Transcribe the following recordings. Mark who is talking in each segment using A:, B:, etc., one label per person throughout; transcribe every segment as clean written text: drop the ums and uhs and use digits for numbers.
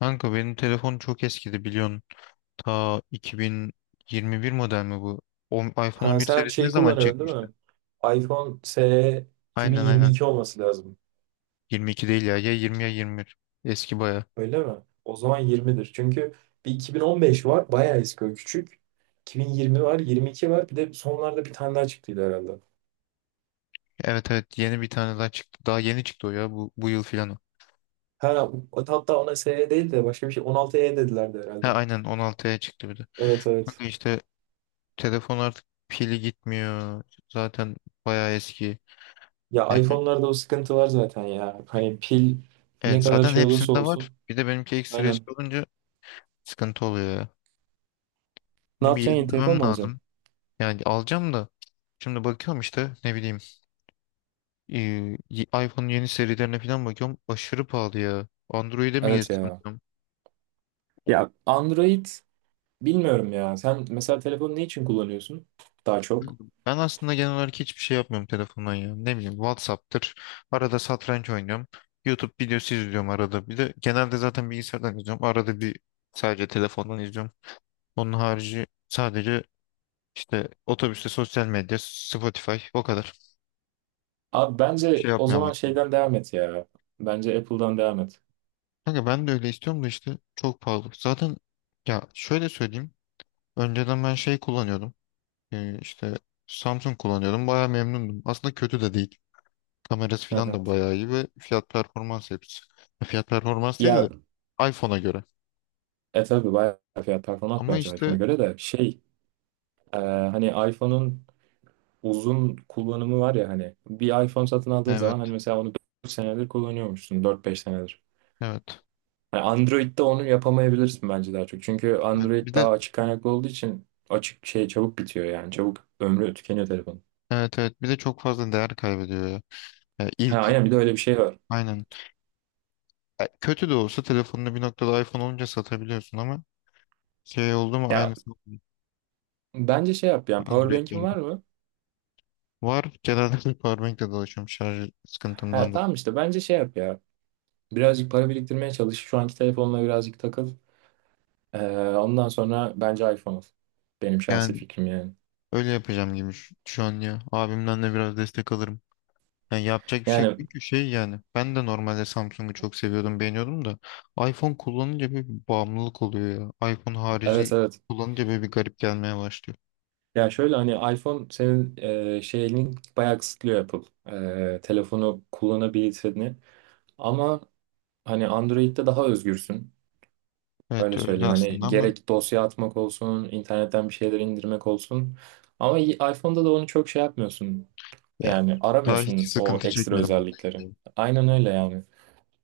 A: Kanka benim telefon çok eskidi biliyorsun. Ta 2021 model mi bu? O, iPhone on
B: Ha,
A: bir
B: sen
A: serisi ne
B: şey
A: zaman
B: kullanıyorsun değil
A: çıkmıştı?
B: mi? iPhone SE
A: Aynen, aynen.
B: 2022 olması lazım.
A: 22 değil ya. Ya 20 ya 21. Eski baya.
B: Öyle mi? O zaman 20'dir. Çünkü bir 2015 var. Bayağı eski o küçük. 2020 var. 22 var. Bir de sonlarda bir tane daha çıktıydı herhalde.
A: Evet, evet, yeni bir tane daha çıktı. Daha yeni çıktı o ya. Bu yıl filan o.
B: Ha, hatta ona SE değil de başka bir şey. 16E dedilerdi
A: Ha,
B: herhalde.
A: aynen, 16'ya çıktı bir de.
B: Evet evet.
A: Kanka işte telefon artık pili gitmiyor. Zaten baya eski.
B: Ya
A: Yani-
B: iPhone'larda o sıkıntı var zaten ya. Hani pil ne
A: Evet,
B: kadar
A: zaten
B: şey olursa
A: hepsinde var.
B: olsun.
A: Bir de benimki ekstra
B: Aynen.
A: eski olunca sıkıntı oluyor ya.
B: Ne
A: Bunu bir
B: yapacaksın? Yeni telefon
A: yenilemem
B: mu alacaksın?
A: lazım. Yani alacağım da şimdi bakıyorum işte ne bileyim, e, iPhone'un yeni serilerine falan bakıyorum. Aşırı pahalı ya. Android'e mi
B: Evet
A: geçsem
B: ya.
A: diyorum.
B: Ya Android. Bilmiyorum ya. Sen mesela telefonu ne için kullanıyorsun daha çok?
A: Ben aslında genel olarak hiçbir şey yapmıyorum telefondan ya. Ne bileyim, WhatsApp'tır. Arada satranç oynuyorum. YouTube videosu izliyorum arada. Bir de genelde zaten bilgisayardan izliyorum. Arada bir sadece telefondan izliyorum. Onun harici sadece işte otobüste sosyal medya, Spotify, o kadar.
B: Abi
A: Bir
B: bence
A: şey
B: o
A: yapmıyorum
B: zaman
A: aslında.
B: şeyden devam et ya. Bence Apple'dan devam et.
A: Kanka ben de öyle istiyorum da işte çok pahalı. Zaten ya şöyle söyleyeyim. Önceden ben şey kullanıyordum. İşte Samsung kullanıyordum. Bayağı memnundum. Aslında kötü de değil. Kamerası
B: Hı
A: falan
B: hı.
A: da bayağı iyi ve fiyat performans hepsi. Fiyat performans değil
B: Ya
A: de iPhone'a göre.
B: tabii bayağı fiyat performans
A: Ama
B: bence
A: işte
B: iPhone'a göre de şey hani iPhone'un uzun kullanımı var ya, hani bir iPhone satın aldığın
A: evet,
B: zaman hani mesela onu 4 senedir kullanıyormuşsun, 4-5 senedir.
A: evet.
B: Yani Android'de onu yapamayabilirsin bence daha çok. Çünkü
A: Evet. Bir
B: Android
A: de
B: daha açık kaynaklı olduğu için açık şey çabuk bitiyor yani. Çabuk ömrü tükeniyor telefonun.
A: evet, evet, bir de çok fazla değer kaybediyor ya. Ya
B: Ha
A: ilk
B: aynen, bir de öyle bir şey var.
A: aynen. Ya kötü de olsa telefonunu bir noktada iPhone olunca satabiliyorsun ama şey oldu mu
B: Ya
A: aynısı
B: bence şey yap yani, powerbank'in
A: Android'lerde.
B: var mı?
A: Var. Genelde powerbank'le dolaşıyorum şarj
B: Ha
A: sıkıntımdan da.
B: tamam, işte bence şey yap ya. Birazcık para biriktirmeye çalış. Şu anki telefonla birazcık takıl. Ondan sonra bence iPhone al. Benim şahsi
A: Yani
B: fikrim yani.
A: öyle yapacağım gibi şu an ya. Abimden de biraz destek alırım. Yani yapacak bir şey yok
B: Yani
A: çünkü şey yani. Ben de normalde Samsung'u çok seviyordum, beğeniyordum da iPhone kullanınca böyle bir bağımlılık oluyor ya. iPhone harici
B: evet evet.
A: kullanınca böyle bir garip gelmeye başlıyor.
B: Ya şöyle hani iPhone senin şeyini bayağı kısıtlıyor Apple. Telefonu kullanabilirsini. Ama hani Android'de daha özgürsün.
A: Evet
B: Öyle
A: öyle
B: söyleyeyim.
A: aslında
B: Hani
A: ama
B: gerek dosya atmak olsun, internetten bir şeyler indirmek olsun. Ama iPhone'da da onu çok şey yapmıyorsun.
A: ya
B: Yani
A: daha hiç
B: aramıyorsun o
A: sıkıntı
B: ekstra
A: çekmedim onunla
B: özellikleri.
A: ilgili.
B: Aynen öyle yani.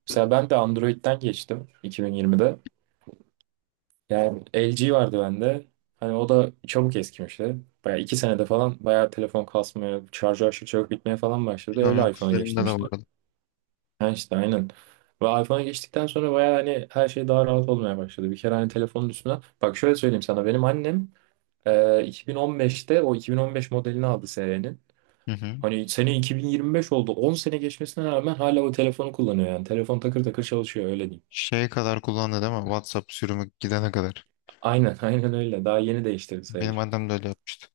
B: Mesela ben de Android'den geçtim 2020'de. Yani LG vardı bende. Hani o da çabuk eskimişti. Bayağı 2 senede falan bayağı telefon kasmaya, şarjı aşırı çabuk bitmeye falan başladı.
A: Bilmiyorum,
B: Öyle iPhone'a
A: kuzenimde
B: geçtim
A: de
B: işte.
A: vardı.
B: Ha işte aynen. Ve iPhone'a geçtikten sonra bayağı hani her şey daha rahat olmaya başladı. Bir kere hani telefonun üstüne. Bak şöyle söyleyeyim sana. Benim annem e, 2015'te o 2015 modelini aldı serinin.
A: Hı hı.
B: Hani sene 2025 oldu. 10 sene geçmesine rağmen hala o telefonu kullanıyor yani. Telefon takır takır çalışıyor, öyle diyeyim.
A: Şeye kadar kullandı değil mi? WhatsApp sürümü gidene kadar.
B: Aynen aynen öyle. Daha yeni değiştirdi
A: Benim
B: sayılır.
A: annem de öyle yapmıştı.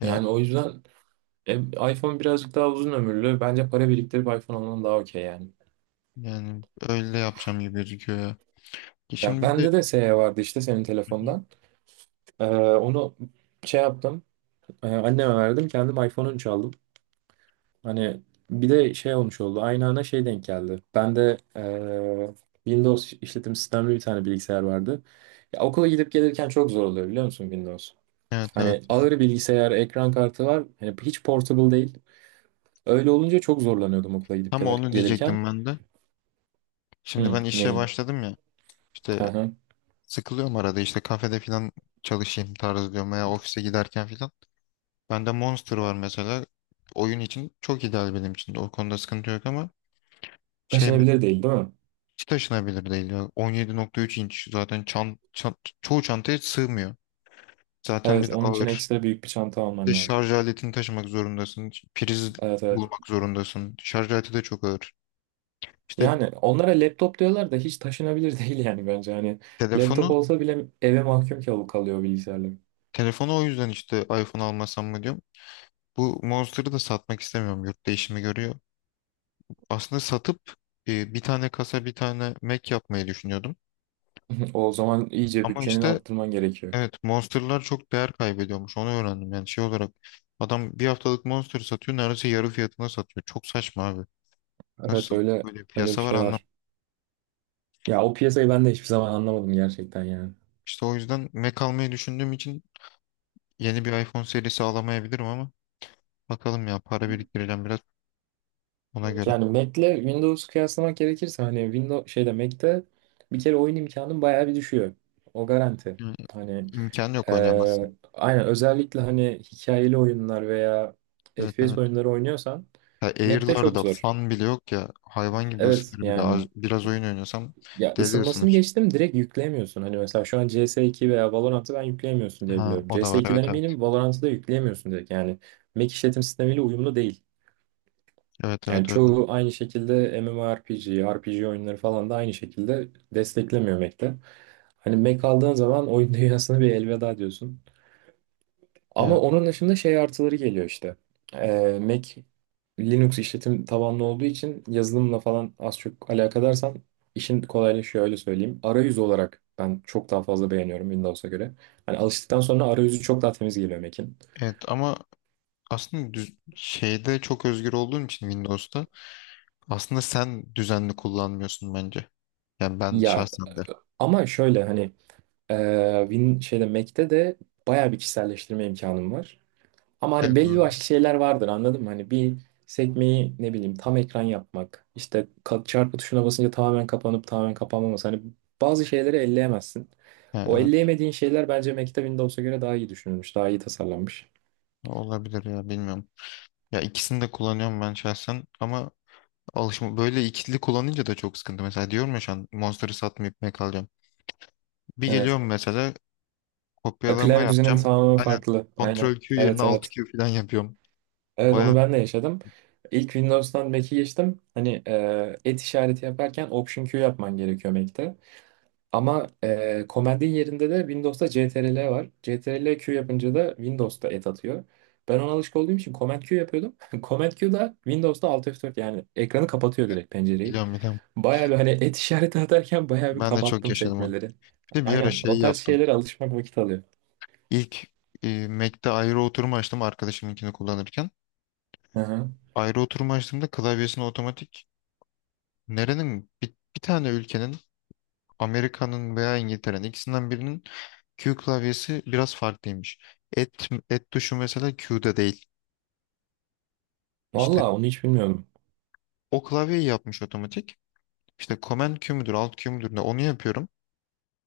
A: Ya
B: Yani o yüzden E, iPhone birazcık daha uzun ömürlü. Bence para biriktirip iPhone alman daha okey yani.
A: yani öyle yapacağım gibi gözüküyor ya.
B: Ya
A: Şimdi bir de.
B: bende de SE vardı işte, senin
A: Hı hı.
B: telefondan. Onu şey yaptım. Anneme verdim. Kendim iPhone 13 aldım. Hani bir de şey olmuş oldu. Aynı ana şey denk geldi. Bende Windows işletim sistemli bir tane bilgisayar vardı. Ya okula gidip gelirken çok zor oluyor biliyor musun, Windows?
A: Evet, evet.
B: Hani ağır bilgisayar, ekran kartı var. Hani hiç portable değil. Öyle olunca çok zorlanıyordum okula
A: Tam onu
B: gelirken.
A: diyecektim ben de. Şimdi
B: Hı,
A: ben işe
B: neyi?
A: başladım ya. İşte sıkılıyorum arada işte kafede falan çalışayım tarzı diyorum veya ofise giderken falan. Bende Monster var mesela. Oyun için çok ideal benim için. O konuda sıkıntı yok ama şey mi?
B: Taşınabilir değil, değil mi?
A: Hiç taşınabilir değil ya. 17,3 inç zaten çoğu çantaya sığmıyor. Zaten
B: Evet,
A: bir de
B: onun için
A: ağır.
B: ekstra büyük bir çanta
A: Bir de
B: alman lazım.
A: şarj aletini taşımak zorundasın. Priz
B: Evet, evet.
A: bulmak zorundasın. Şarj aleti de çok ağır. İşte
B: Yani onlara laptop diyorlar da hiç taşınabilir değil yani, bence. Hani laptop
A: telefonu
B: olsa bile eve mahkum kalıyor bilgisayarlar.
A: Telefonu o yüzden işte iPhone almasam mı diyorum. Bu Monster'ı da satmak istemiyorum. Yurt değişimi görüyor. Aslında satıp bir tane kasa, bir tane Mac yapmayı düşünüyordum.
B: O zaman iyice
A: Ama
B: bütçeni
A: işte
B: arttırman gerekiyor.
A: evet, Monster'lar çok değer kaybediyormuş. Onu öğrendim. Yani şey olarak adam bir haftalık Monster satıyor. Neredeyse yarı fiyatına satıyor. Çok saçma abi.
B: Evet,
A: Nasıl
B: öyle.
A: böyle
B: Öyle bir
A: piyasa var
B: şey
A: anlam?
B: var. Ya o piyasayı ben de hiçbir zaman anlamadım gerçekten yani.
A: İşte o yüzden Mac almayı düşündüğüm için yeni bir iPhone serisi alamayabilirim ama bakalım ya, para biriktireceğim biraz ona göre.
B: Yani Mac'le Windows kıyaslamak gerekirse hani Windows şeyde Mac'te bir kere oyun imkanın bayağı bir düşüyor. O garanti.
A: Yani
B: Hani
A: imkan yok, oynayamazsın.
B: Aynen, özellikle hani hikayeli oyunlar veya
A: Evet, evet.
B: FPS oyunları oynuyorsan
A: Ya
B: Mac'te çok
A: Air'larda
B: zor.
A: fan bile yok ya. Hayvan gibi
B: Evet
A: ısınır bir de.
B: yani.
A: Biraz oyun oynuyorsam
B: Ya
A: deli
B: ısınmasını
A: ısınır.
B: geçtim, direkt yükleyemiyorsun. Hani mesela şu an CS2 veya Valorant'ı ben yükleyemiyorsun diye
A: Ha,
B: biliyorum.
A: o da var,
B: CS2'den
A: evet, evet.
B: eminim, Valorant'ı da yükleyemiyorsun direkt. Yani Mac işletim sistemiyle uyumlu değil.
A: Evet,
B: Yani
A: evet, öyle.
B: çoğu aynı şekilde MMORPG, RPG oyunları falan da aynı şekilde desteklemiyor Mac'te. Hani Mac aldığın zaman oyun dünyasına bir elveda diyorsun.
A: Ya,
B: Ama onun dışında şey artıları geliyor işte. Mac Linux işletim tabanlı olduğu için yazılımla falan az çok alakadarsan işin kolaylaşıyor, öyle söyleyeyim. Arayüz olarak ben çok daha fazla beğeniyorum Windows'a göre. Hani alıştıktan sonra arayüzü çok daha temiz geliyor Mac'in.
A: evet, ama aslında şeyde çok özgür olduğun için Windows'ta aslında sen düzenli kullanmıyorsun bence. Yani ben
B: Ya
A: şahsen de.
B: ama şöyle hani Win şeyde Mac'te de bayağı bir kişiselleştirme imkanım var. Ama hani
A: Evet,
B: belli
A: doğru.
B: başlı şeyler vardır, anladın mı? Hani bir sekmeyi ne bileyim tam ekran yapmak, işte çarpı tuşuna basınca tamamen kapanıp tamamen kapanmaması. Hani bazı şeyleri elleyemezsin.
A: Ya,
B: O
A: evet,
B: elleyemediğin şeyler bence Mac'te Windows'a göre daha iyi düşünülmüş. Daha iyi tasarlanmış.
A: olabilir ya, bilmiyorum. Ya, ikisini de kullanıyorum ben şahsen ama alışma böyle ikili kullanınca da çok sıkıntı. Mesela diyorum ya şu an Monster'ı satmayıp kalacağım. Bir
B: Evet.
A: geliyorum mesela. Kopyalama
B: Klavye düzenin
A: yapacağım.
B: tamamen
A: Aynen.
B: farklı. Aynen.
A: Ctrl Q yerine
B: Evet
A: Alt
B: evet.
A: Q falan yapıyorum.
B: Evet, onu
A: Bayağı
B: ben de yaşadım. İlk Windows'tan Mac'e geçtim. Hani et işareti yaparken Option Q yapman gerekiyor Mac'te. Ama Command'in yerinde de Windows'ta CTRL var. CTRL Q yapınca da Windows'ta et atıyor. Ben ona alışık olduğum için Command Q yapıyordum. Command Q da Windows'ta Alt F4 yani, ekranı kapatıyor direkt pencereyi.
A: biliyorum, biliyorum.
B: Bayağı bir hani et işareti atarken bayağı bir
A: Ben de çok
B: kapattım
A: yaşadım onu.
B: sekmeleri.
A: Bir de bir ara
B: Aynen, o
A: şey
B: tarz
A: yaptım.
B: şeylere alışmak vakit alıyor.
A: İlk Mac'te ayrı oturma açtım arkadaşımınkini kullanırken.
B: Hı hı.
A: Ayrı oturma açtığımda klavyesini otomatik nerenin bir tane ülkenin, Amerika'nın veya İngiltere'nin ikisinden birinin Q klavyesi biraz farklıymış. Et tuşu mesela Q'da değil. İşte
B: Vallahi onu hiç bilmiyorum.
A: o klavyeyi yapmış otomatik. İşte command Q müdür, alt Q müdür, ne onu yapıyorum.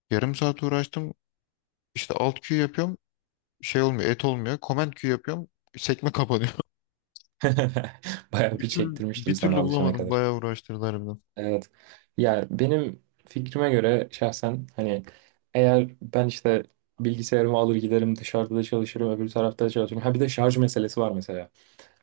A: Yarım saat uğraştım. İşte alt Q yapıyorum. Şey olmuyor, et olmuyor. Command Q yapıyorum. Sekme kapanıyor.
B: Bayağı
A: Bir
B: bir
A: türlü,
B: çektirmiştir
A: bir
B: sana
A: türlü
B: alışana
A: bulamadım.
B: kadar.
A: Bayağı uğraştırdı harbiden.
B: Evet. Ya benim fikrime göre şahsen hani eğer ben işte bilgisayarımı alır giderim, dışarıda da çalışırım, öbür tarafta da çalışırım. Ha bir de şarj meselesi var mesela.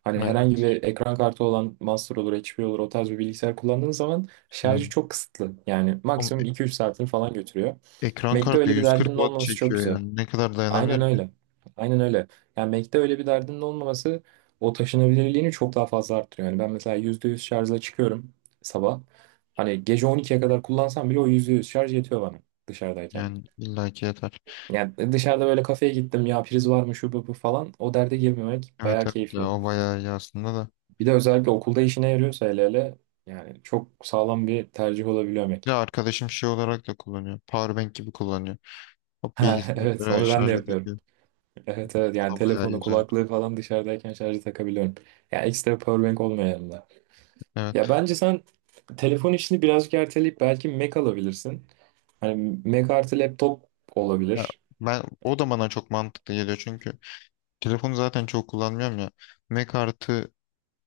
B: Hani herhangi
A: Evet.
B: bir ekran kartı olan Monster olur, HP olur, o tarz bir bilgisayar kullandığın zaman şarjı
A: Yani
B: çok kısıtlı. Yani
A: ama
B: maksimum 2-3 saatini falan götürüyor.
A: ekran
B: Mac'te
A: kartı
B: öyle bir
A: 140
B: derdinin
A: watt
B: olmaması çok
A: çekiyor
B: güzel.
A: yani. Ne kadar
B: Aynen
A: dayanabilir ki?
B: öyle. Aynen öyle. Yani Mac'te öyle bir derdinin olmaması o taşınabilirliğini çok daha fazla arttırıyor. Yani ben mesela %100 şarjla çıkıyorum sabah. Hani gece 12'ye kadar kullansam bile o %100 şarj yetiyor bana dışarıdayken.
A: Yani illaki yeter.
B: Yani dışarıda böyle kafeye gittim ya, priz var mı şu bu bu falan, o derde girmemek
A: Evet,
B: bayağı
A: evet ya,
B: keyifli.
A: o bayağı iyi aslında da.
B: Bir de özellikle okulda işine yarıyorsa, hele hele yani, çok sağlam bir tercih olabiliyor Mac.
A: Ya arkadaşım şey olarak da kullanıyor. Powerbank gibi kullanıyor. Hop
B: Ha, evet,
A: bilgisayara
B: onu ben de
A: şarja
B: yapıyorum.
A: takıyor.
B: Evet evet,
A: O
B: yani
A: da bayağı iyi
B: telefonu,
A: özellik.
B: kulaklığı falan dışarıdayken şarjı takabiliyorum. Yani ekstra powerbank olmuyor yanımda.
A: Evet.
B: Ya bence sen telefon işini birazcık erteleyip belki Mac alabilirsin. Hani Mac artı laptop
A: Ya
B: olabilir.
A: ben, o da bana çok mantıklı geliyor çünkü telefonu zaten çok kullanmıyorum ya. Mac artı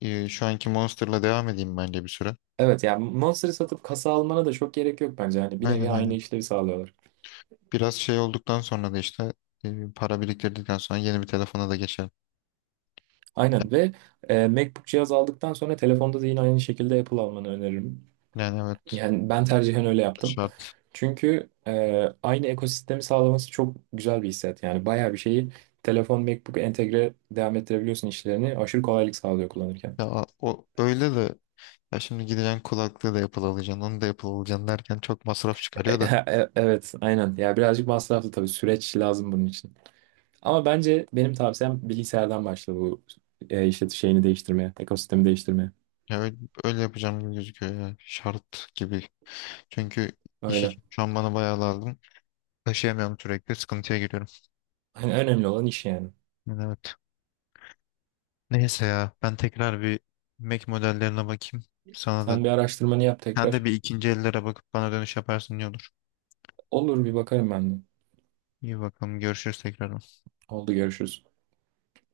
A: şu anki Monster'la devam edeyim bence bir süre.
B: Evet, yani Monster'ı satıp kasa almana da çok gerek yok bence. Hani bir nevi
A: Aynen,
B: aynı
A: aynen.
B: işlevi sağlıyorlar.
A: Biraz şey olduktan sonra da işte para biriktirdikten sonra yeni bir telefona da geçelim.
B: Aynen. Ve MacBook cihaz aldıktan sonra telefonda da yine aynı şekilde Apple almanı öneririm.
A: Yani evet,
B: Yani ben tercihen öyle yaptım.
A: şart.
B: Çünkü aynı ekosistemi sağlaması çok güzel bir hissiyat. Yani bayağı bir şeyi telefon, MacBook entegre devam ettirebiliyorsun işlerini. Aşırı kolaylık sağlıyor kullanırken.
A: Ya o öyle de ya şimdi gideceksin kulaklığı da Apple alacaksın, onu da Apple alacaksın derken çok masraf çıkarıyor da.
B: Evet, aynen. Ya birazcık masraflı tabii. Süreç lazım bunun için. Ama bence benim tavsiyem bilgisayardan başla bu işlet şeyini değiştirmeye, ekosistemi değiştirmeye.
A: Ya öyle yapacağım gibi gözüküyor ya şart gibi. Çünkü iş
B: Öyle.
A: için şu an bana bayağı lazım. Taşıyamıyorum, sürekli sıkıntıya giriyorum.
B: Hani önemli olan iş yani.
A: Yani evet. Neyse ya ben tekrar bir Mac modellerine bakayım. Sana da
B: Sen bir araştırmanı yap
A: sen de
B: tekrar.
A: bir ikinci ellere bakıp bana dönüş yaparsın iyi olur.
B: Olur, bir bakarım ben de.
A: İyi bakalım, görüşürüz tekrar.
B: Oldu, görüşürüz.